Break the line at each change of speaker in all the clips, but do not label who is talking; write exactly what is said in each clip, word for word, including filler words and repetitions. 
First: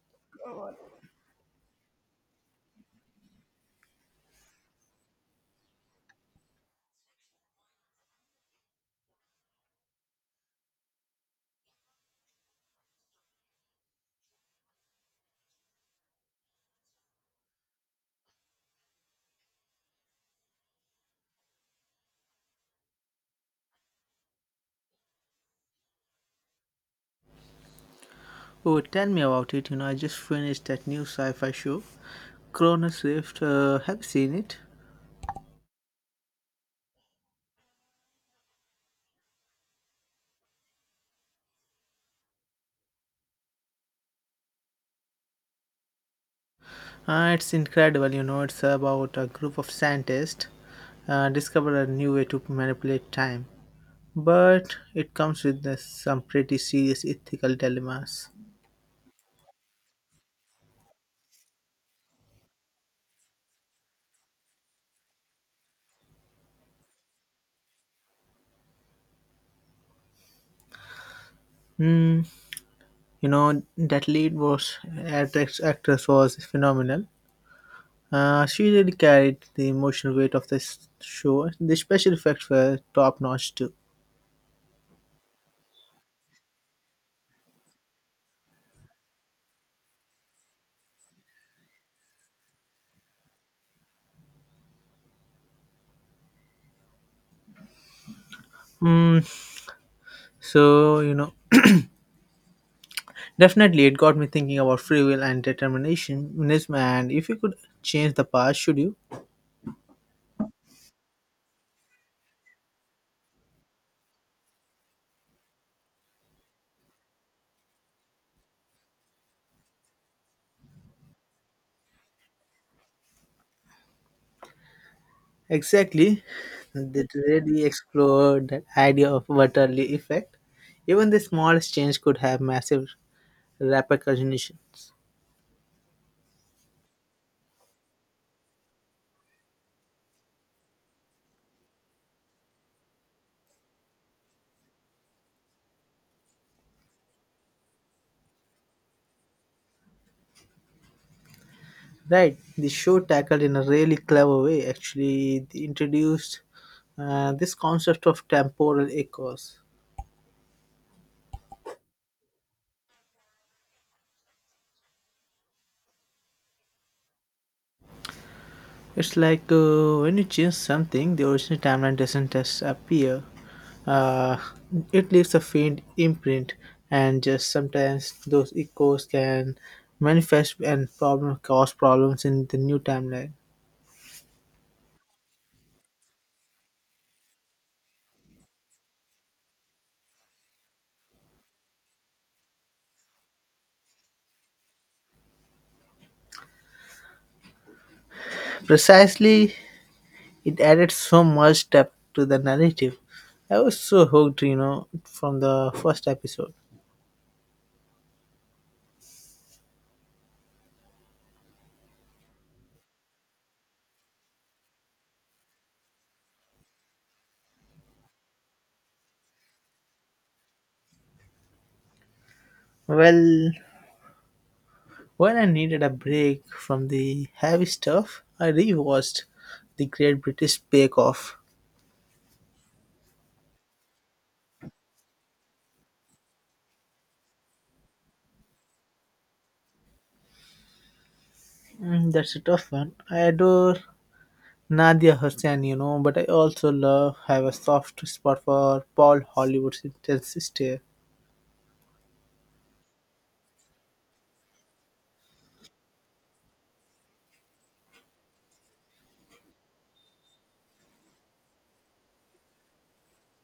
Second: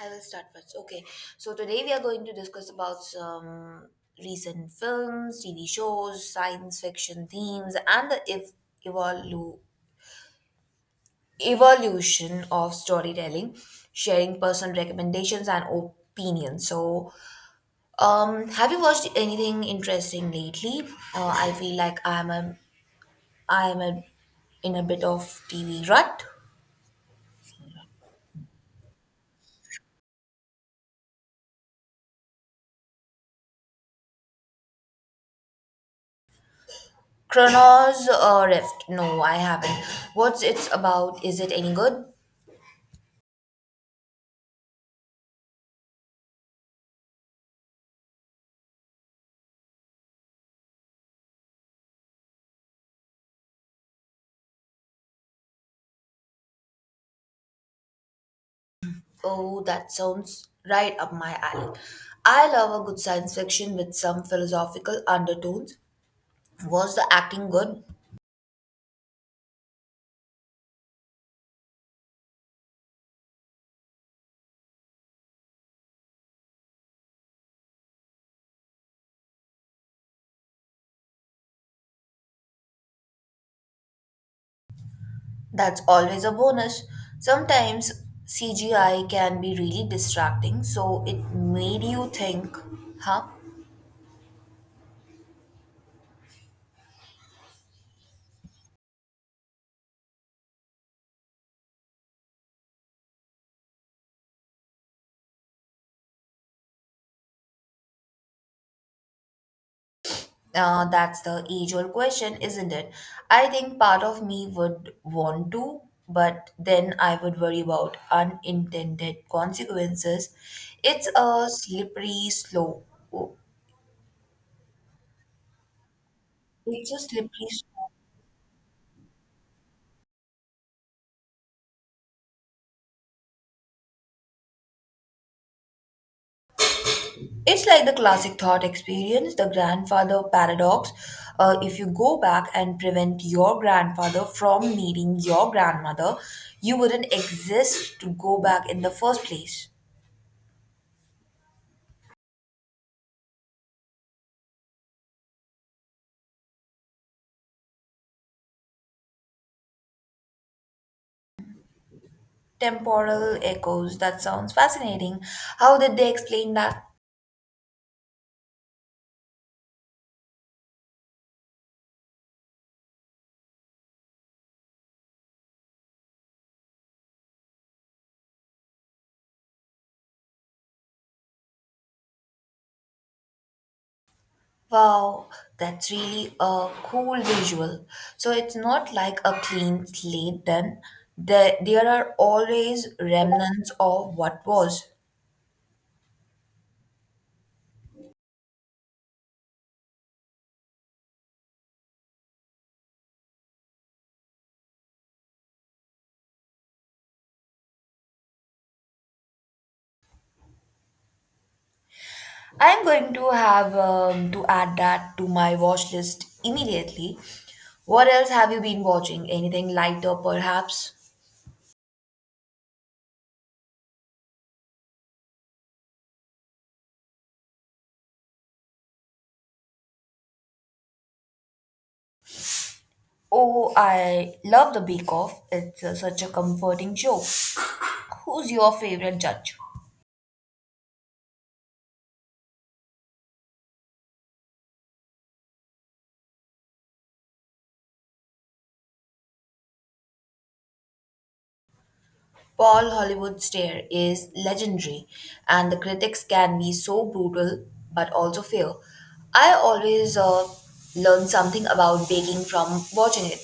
I will start first. Okay. So today we are going to discuss about some recent films, T V shows, science fiction themes, and the ev- evolu- evolution of storytelling, sharing personal recommendations and opinions. So, um, have you watched anything interesting lately? Uh, I feel like I'm a, I'm a, in a bit of T V rut.
Oh, tell me about it. You know, I just finished that new sci-fi show, Chrono Swift. Uh, have you seen it?
Chronos uh, Rift. No, I haven't. What's it's about? Is it any good?
Uh, it's incredible. You know, it's about a group of scientists uh, discover a new way to manipulate time, but it comes with the- some pretty serious ethical dilemmas.
Oh, that sounds right up my alley. I love a good science fiction with some philosophical undertones. Was the acting good?
You know, that lead was actress, actress was phenomenal. Uh, she really carried the emotional weight of this show. The special effects were top notch too.
That's always a bonus. Sometimes C G I can be really distracting, so it made you think, huh?
Hmm, So, you know, definitely it got me thinking about free will and determinism. And if you could change the past, should you?
Uh, that's the age old question, isn't it? I think part of me would want to, but then I would worry about unintended consequences. It's a slippery slope.
Exactly.
It's a
They
slippery
really
slope.
explored that idea of butterly effect. Even the smallest change could have massive repercussions.
It's like the classic thought experience, the grandfather paradox. Uh, if you go back and prevent your grandfather from meeting your grandmother, you wouldn't exist to go back in the first place.
Right. The show tackled in a really clever way. Actually, they introduced uh, this concept of temporal echoes.
Temporal echoes, that sounds fascinating. How did they explain that?
It's like uh, when you change something, the original timeline doesn't just appear. Uh, it leaves a faint imprint, and just sometimes those echoes can manifest and problem cause problems in the new timeline.
Wow, that's really a cool visual. So it's not like a clean slate then. There, there are always remnants of what was.
Precisely, it added so much depth to the narrative. I was so hooked, you know, from the first episode.
I'm going to have um, to add that to my watch list immediately. What else have you been watching? Anything lighter, perhaps?
Well, when I needed a break from the heavy stuff, I rewatched the Great British Bake Off.
Oh, I love The Bake Off. It's uh, such a comforting show. Who's your favorite judge?
Mm, that's a tough one. I adore Nadia Hussain, you know, but I also love have a soft spot for Paul Hollywood's intense stare.
Paul Hollywood Stair is legendary, and the critics can be so brutal but also fair. I always uh, learn something about baking from watching it.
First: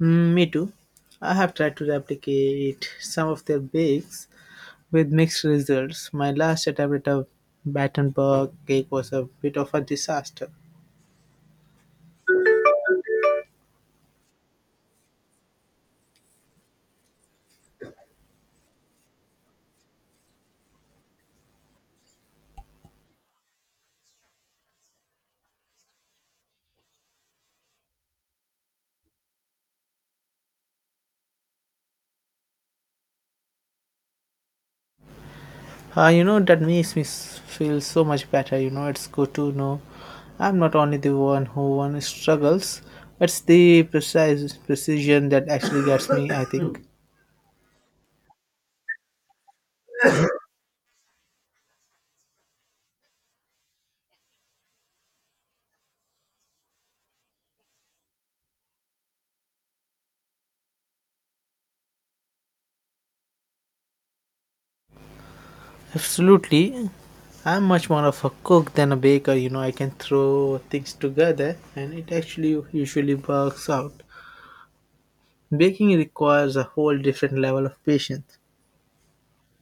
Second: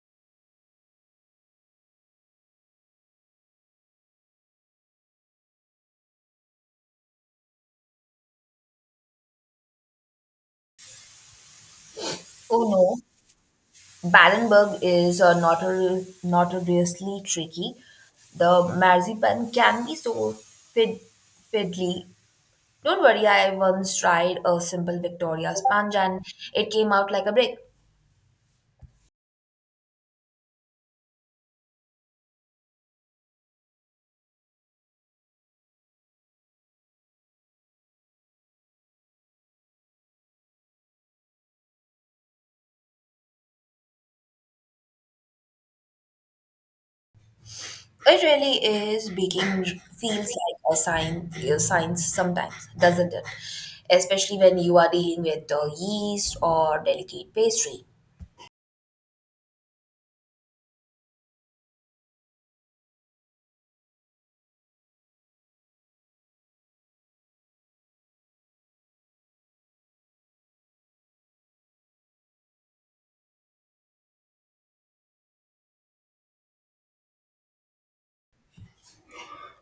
Mm, me too. I have tried to replicate some of their bakes with mixed results. My last attempt at a Battenberg cake was a bit of a disaster.
Oh no, Barenberg is uh, notor- notoriously tricky. The marzipan can be so fid- fiddly. Don't worry, I once tried a simple Victoria sponge and it came out like a brick.
Uh, you know, that makes me s- feel so much better. You know, it's good to know I'm not only the one who one struggles. It's the precise precision that actually gets me, I think.
It really is baking feels like a science, a science sometimes, doesn't it? Especially when you are dealing with uh, yeast or delicate pastry.
Absolutely. I'm much more of a cook than a baker. You know, I can throw things together and it actually usually works out. Baking requires a whole different level of patience.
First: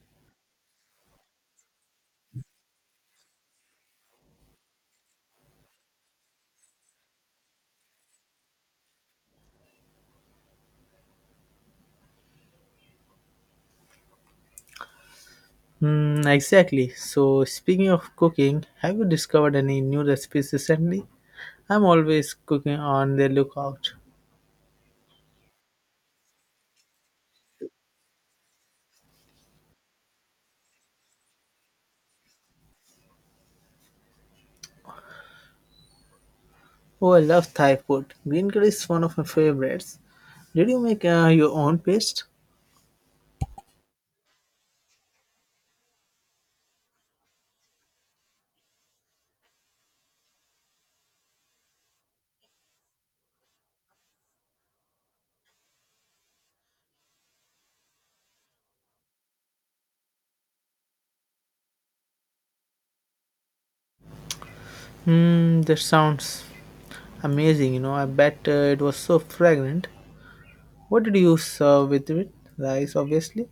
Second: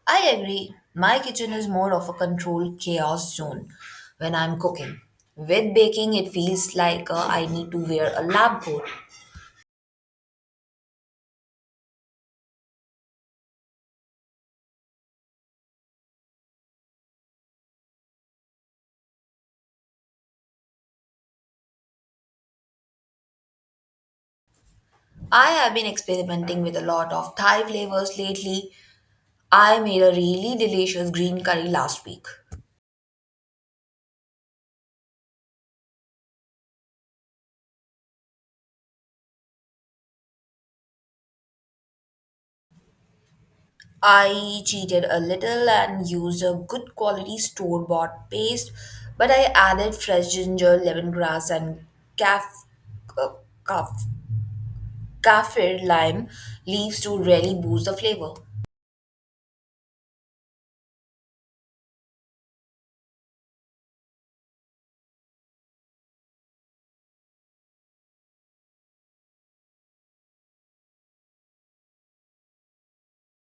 I agree. My kitchen is more of a controlled chaos zone when I'm cooking. With baking, it feels like uh, I need to wear a lab coat.
Hmm, exactly. So, speaking of cooking, have you discovered any new recipes recently? I'm always cooking on the lookout.
I have been experimenting with a lot of Thai flavors lately. I made a really delicious green curry last week.
Oh, I love Thai food. Green curry is one of my favorites. Did you make uh, your own paste?
I cheated a little and used a good quality store bought paste, but I added fresh ginger, lemongrass, and caf- uh, caf- kaffir lime leaves to really boost the flavor.
Hmm, that sounds amazing. You know, I bet uh, it was so fragrant. What did you serve with it? Rice, obviously.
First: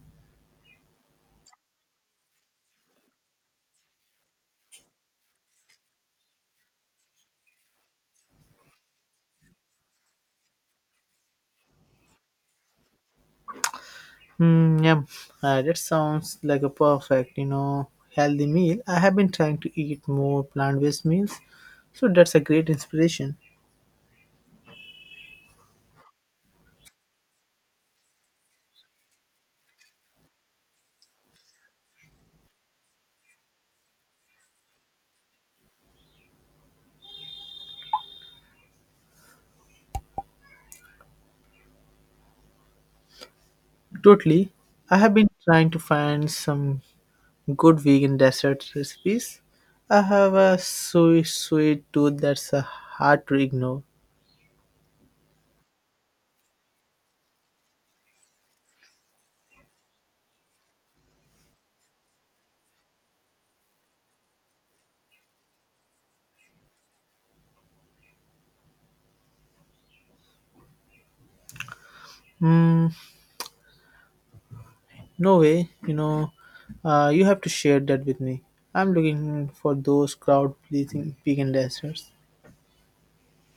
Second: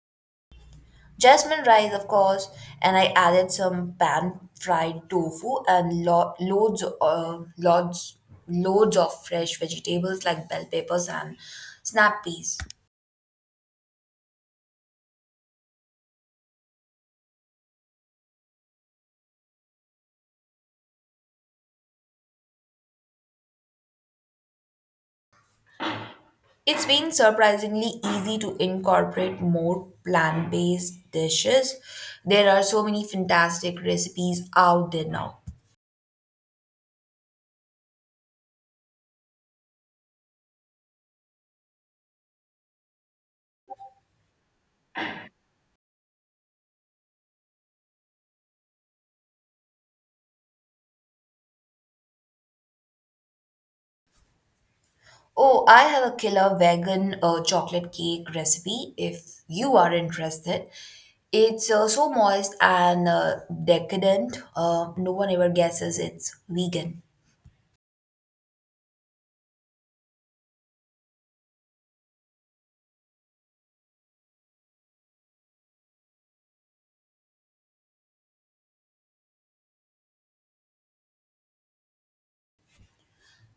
Jasmine rice, of course, and I added some pan fried tofu and lo- loads, uh, loads, loads of fresh vegetables like bell peppers and snap peas.
Hmm, yum. Uh, that sounds like a perfect, you know, healthy meal. I have been trying to eat more plant-based meals, so that's a great inspiration.
It's been surprisingly easy to incorporate more plant based dishes. There are so many fantastic recipes out there now.
Totally. I have been trying to find some good vegan dessert recipes. I have a sweet, sweet tooth that's uh, hard to ignore.
Oh, I have a killer vegan uh, chocolate cake recipe if you are interested. It's uh, so moist and uh, decadent, uh, no one ever guesses it's vegan.
Mm, no way, you know, uh, you have to share that with me. I'm looking for those crowd pleasing vegan desserts.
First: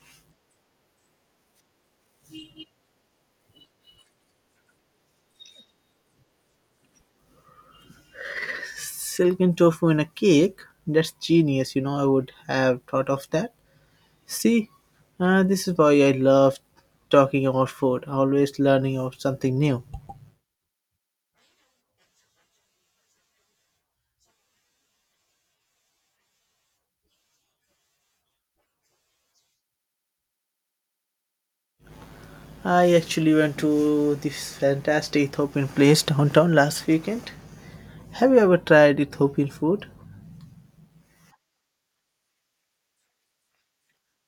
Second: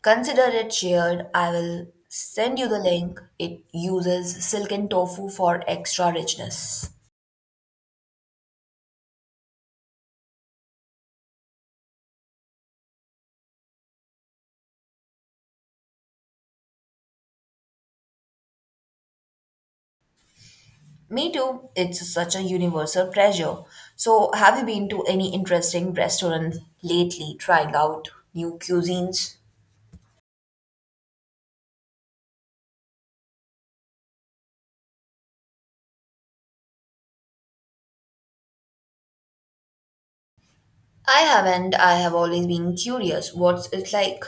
Consider it shared. I will send you the link. It uses silken tofu for extra richness.
Silken tofu in a cake, that's genius, you know, I would have thought of that. See, uh, this is why I love talking about food, always learning of something new.
Me too. It's such a universal pleasure. So, have you been to any interesting restaurants lately trying out new cuisines?
I actually went to this fantastic Ethiopian place downtown last weekend. Have you ever tried Ethiopian food?
I haven't. I have always been curious what's it like.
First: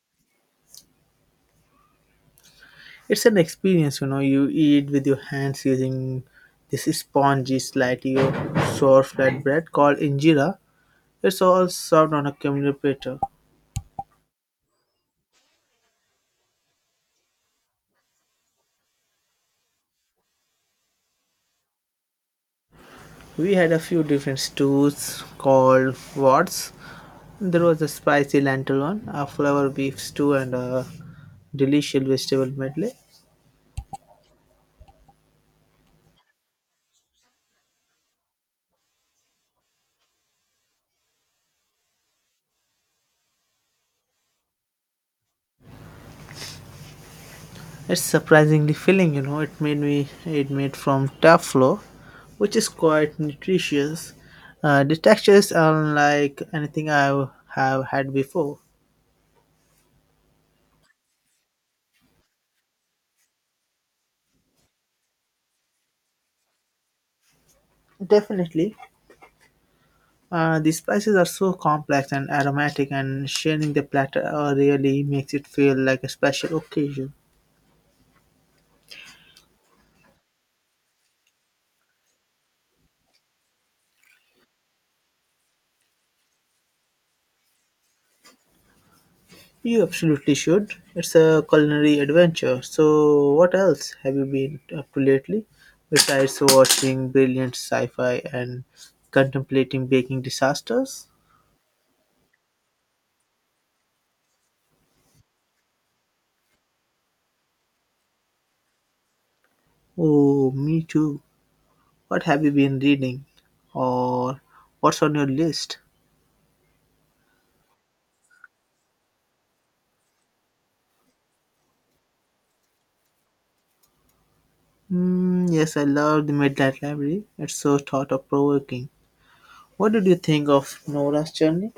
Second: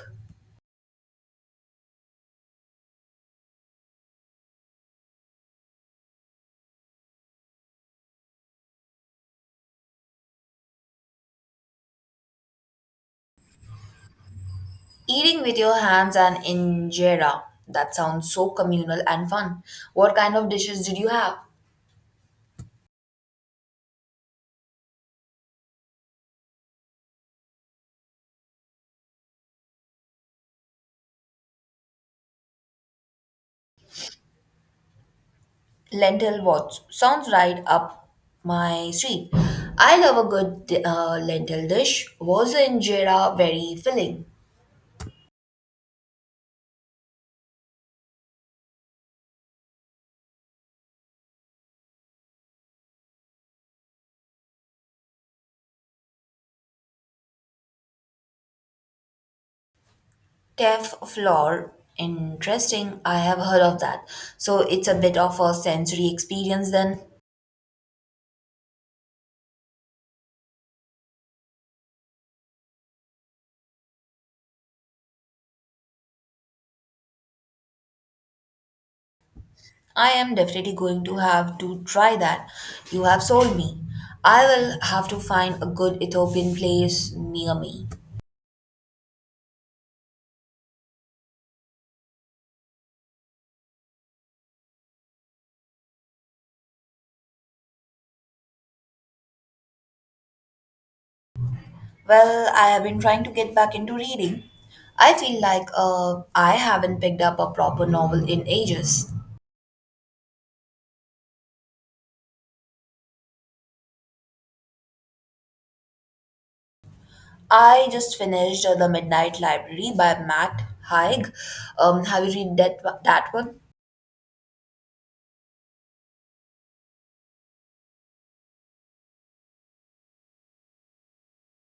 It's an experience, you know, you eat with your hands using this spongy, slightly sour flatbread called injera. It's all served on a communal platter.
Eating with your hands and injera. That sounds so communal and fun. What kind of dishes did you have?
We had a few different stews called wards. There was a spicy lentil one, a flour beef stew, and a delicious vegetable medley.
Lentil what? Sounds right up my street. I love a good uh, lentil dish. Was the injera very filling?
It's surprisingly filling, you know. It made me it made from tough flour, which is quite nutritious. Uh, the texture is unlike anything I have had before.
Cave floor. Interesting. I have heard of that. So it's a bit of a sensory experience then.
Definitely, uh, the spices are so complex and aromatic, and sharing the platter uh, really makes it feel like a special occasion.
I am definitely going to have to try that. You have sold me. I will have to find a good Ethiopian place near me.
You absolutely should. It's a culinary adventure. So, what else have you been up to lately besides watching brilliant sci fi and contemplating baking disasters?
Well, I have been trying to get back into reading. I feel like uh, I haven't picked up a proper novel in ages.
Oh, me too. What have you been reading? Or what's on your list?
I just finished uh, The Midnight Library by Matt Haig. Um, have you read that, that one?
Mm, yes, I love the Midnight Library. It's so thought provoking. What did you think of Nora's journey?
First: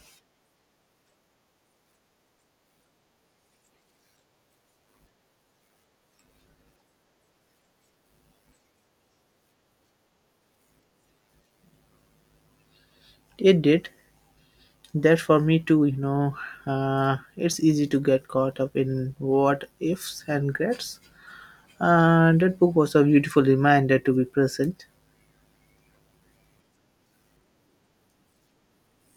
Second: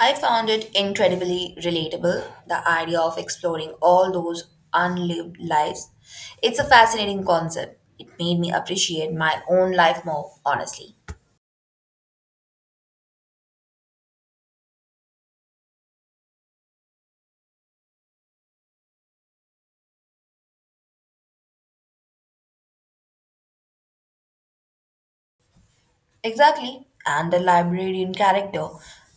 I found it incredibly relatable, the idea of exploring all those unlived lives. It's a fascinating concept. It made me appreciate my own life more, honestly.
It did. That for me too, you know, uh, it's easy to get caught up in what ifs and regrets. Uh, that book was a beautiful reminder to be present.
Exactly. And the librarian character,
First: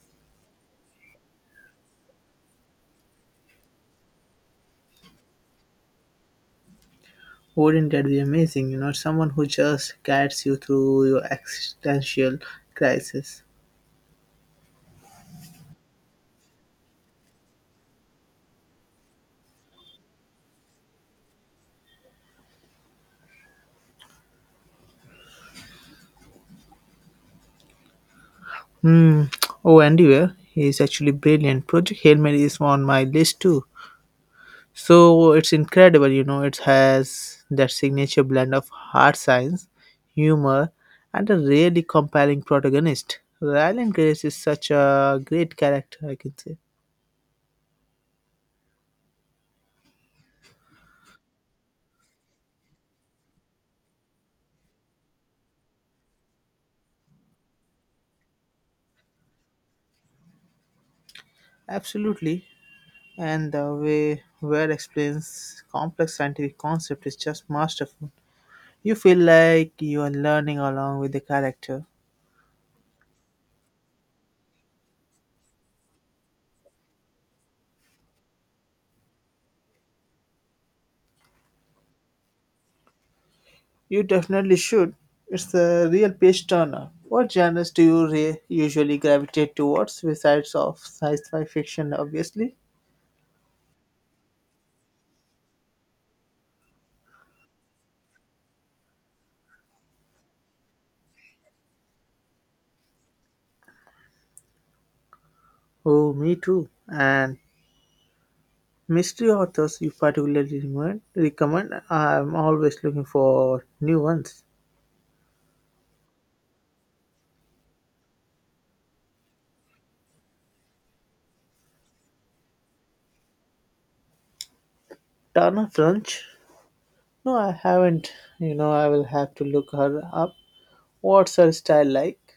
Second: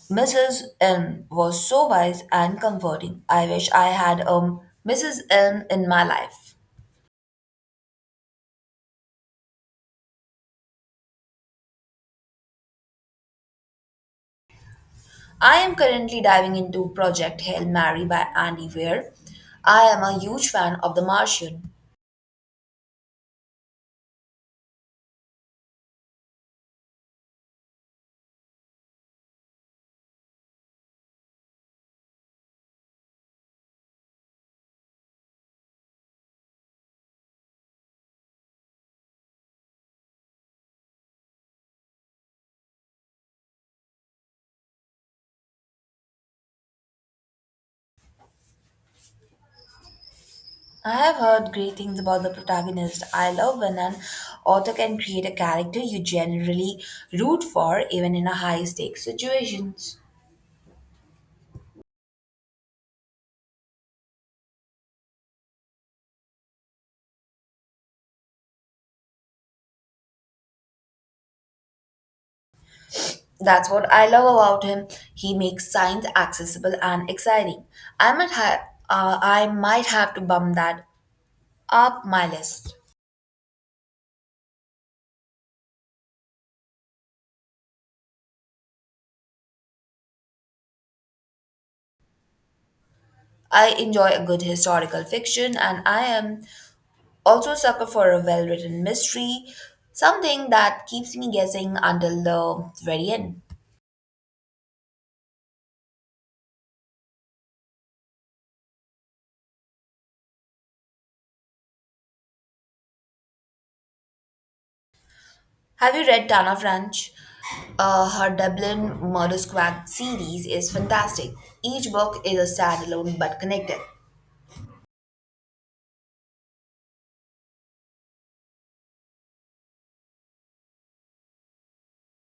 missus Elm, was so wise and comforting. I wish I had a missus Elm in my life.
Wouldn't that be amazing? You know, someone who just guides you through your existential crisis.
I am currently diving into Project Hail Mary by Andy Weir. I am a huge fan of The Martian.
Hmm. Oh, Andy Weir, he is actually brilliant. Project Hail Mary is on my list too. So it's incredible, you know, it has that signature blend of hard science, humor, and a really compelling protagonist. Ryland Grace is such a great character, I can say.
I have heard great things about the protagonist. I love when an author can create a character you generally root for, even in a high stakes situations.
Absolutely. And the way Ware explains complex scientific concept is just masterful. You feel like you are learning along with the character.
That's what I love about him. He makes science accessible and exciting. I might have, uh, I might have to bump that up my list.
You definitely should. It's a real page turner. What genres do you re- usually gravitate towards besides of sci-fi fiction, obviously?
I enjoy a good historical fiction, and I am also a sucker for a well written mystery, something that keeps me guessing until the very end.
Oh, me too. And mystery authors you particularly recommend? Recommend? I'm always looking for new ones.
Have you read Tana French? Uh, her Dublin Murder Squad series is fantastic. Each book is a standalone but connected.
Tana French? No, I haven't. You know, I will have to look her up. What's her style like?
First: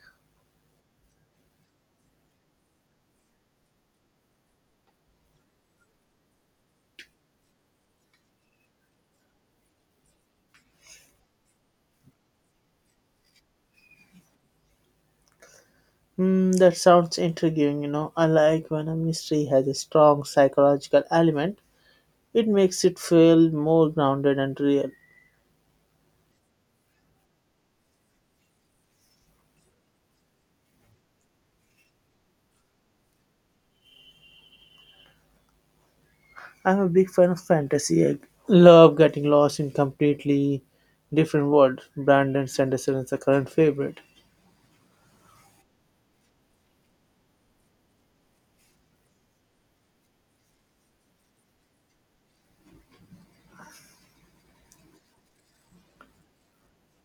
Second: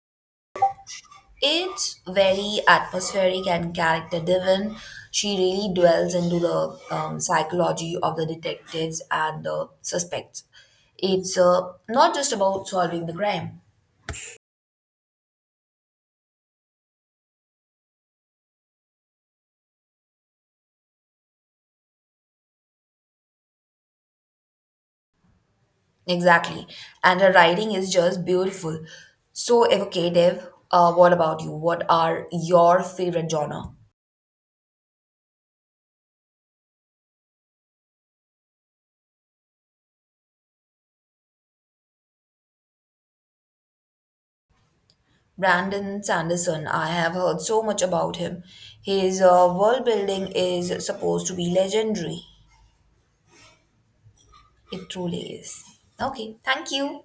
It's very atmospheric and character driven. She really dwells into the um, psychology of the detectives and the suspects. It's uh, not just about solving the crime.
Hmm, that sounds intriguing. You know, I like when a mystery has a strong psychological element. It makes it feel more grounded and real.
Exactly. And her writing is just beautiful. So evocative. Uh, what about you? What are your favorite genre?
I'm a big fan of fantasy. I love getting lost in completely different world. Brandon Sanderson is a current favorite.
Brandon Sanderson, I have heard so much about him. His uh, world building is supposed to be legendary. It truly is. Okay, thank you.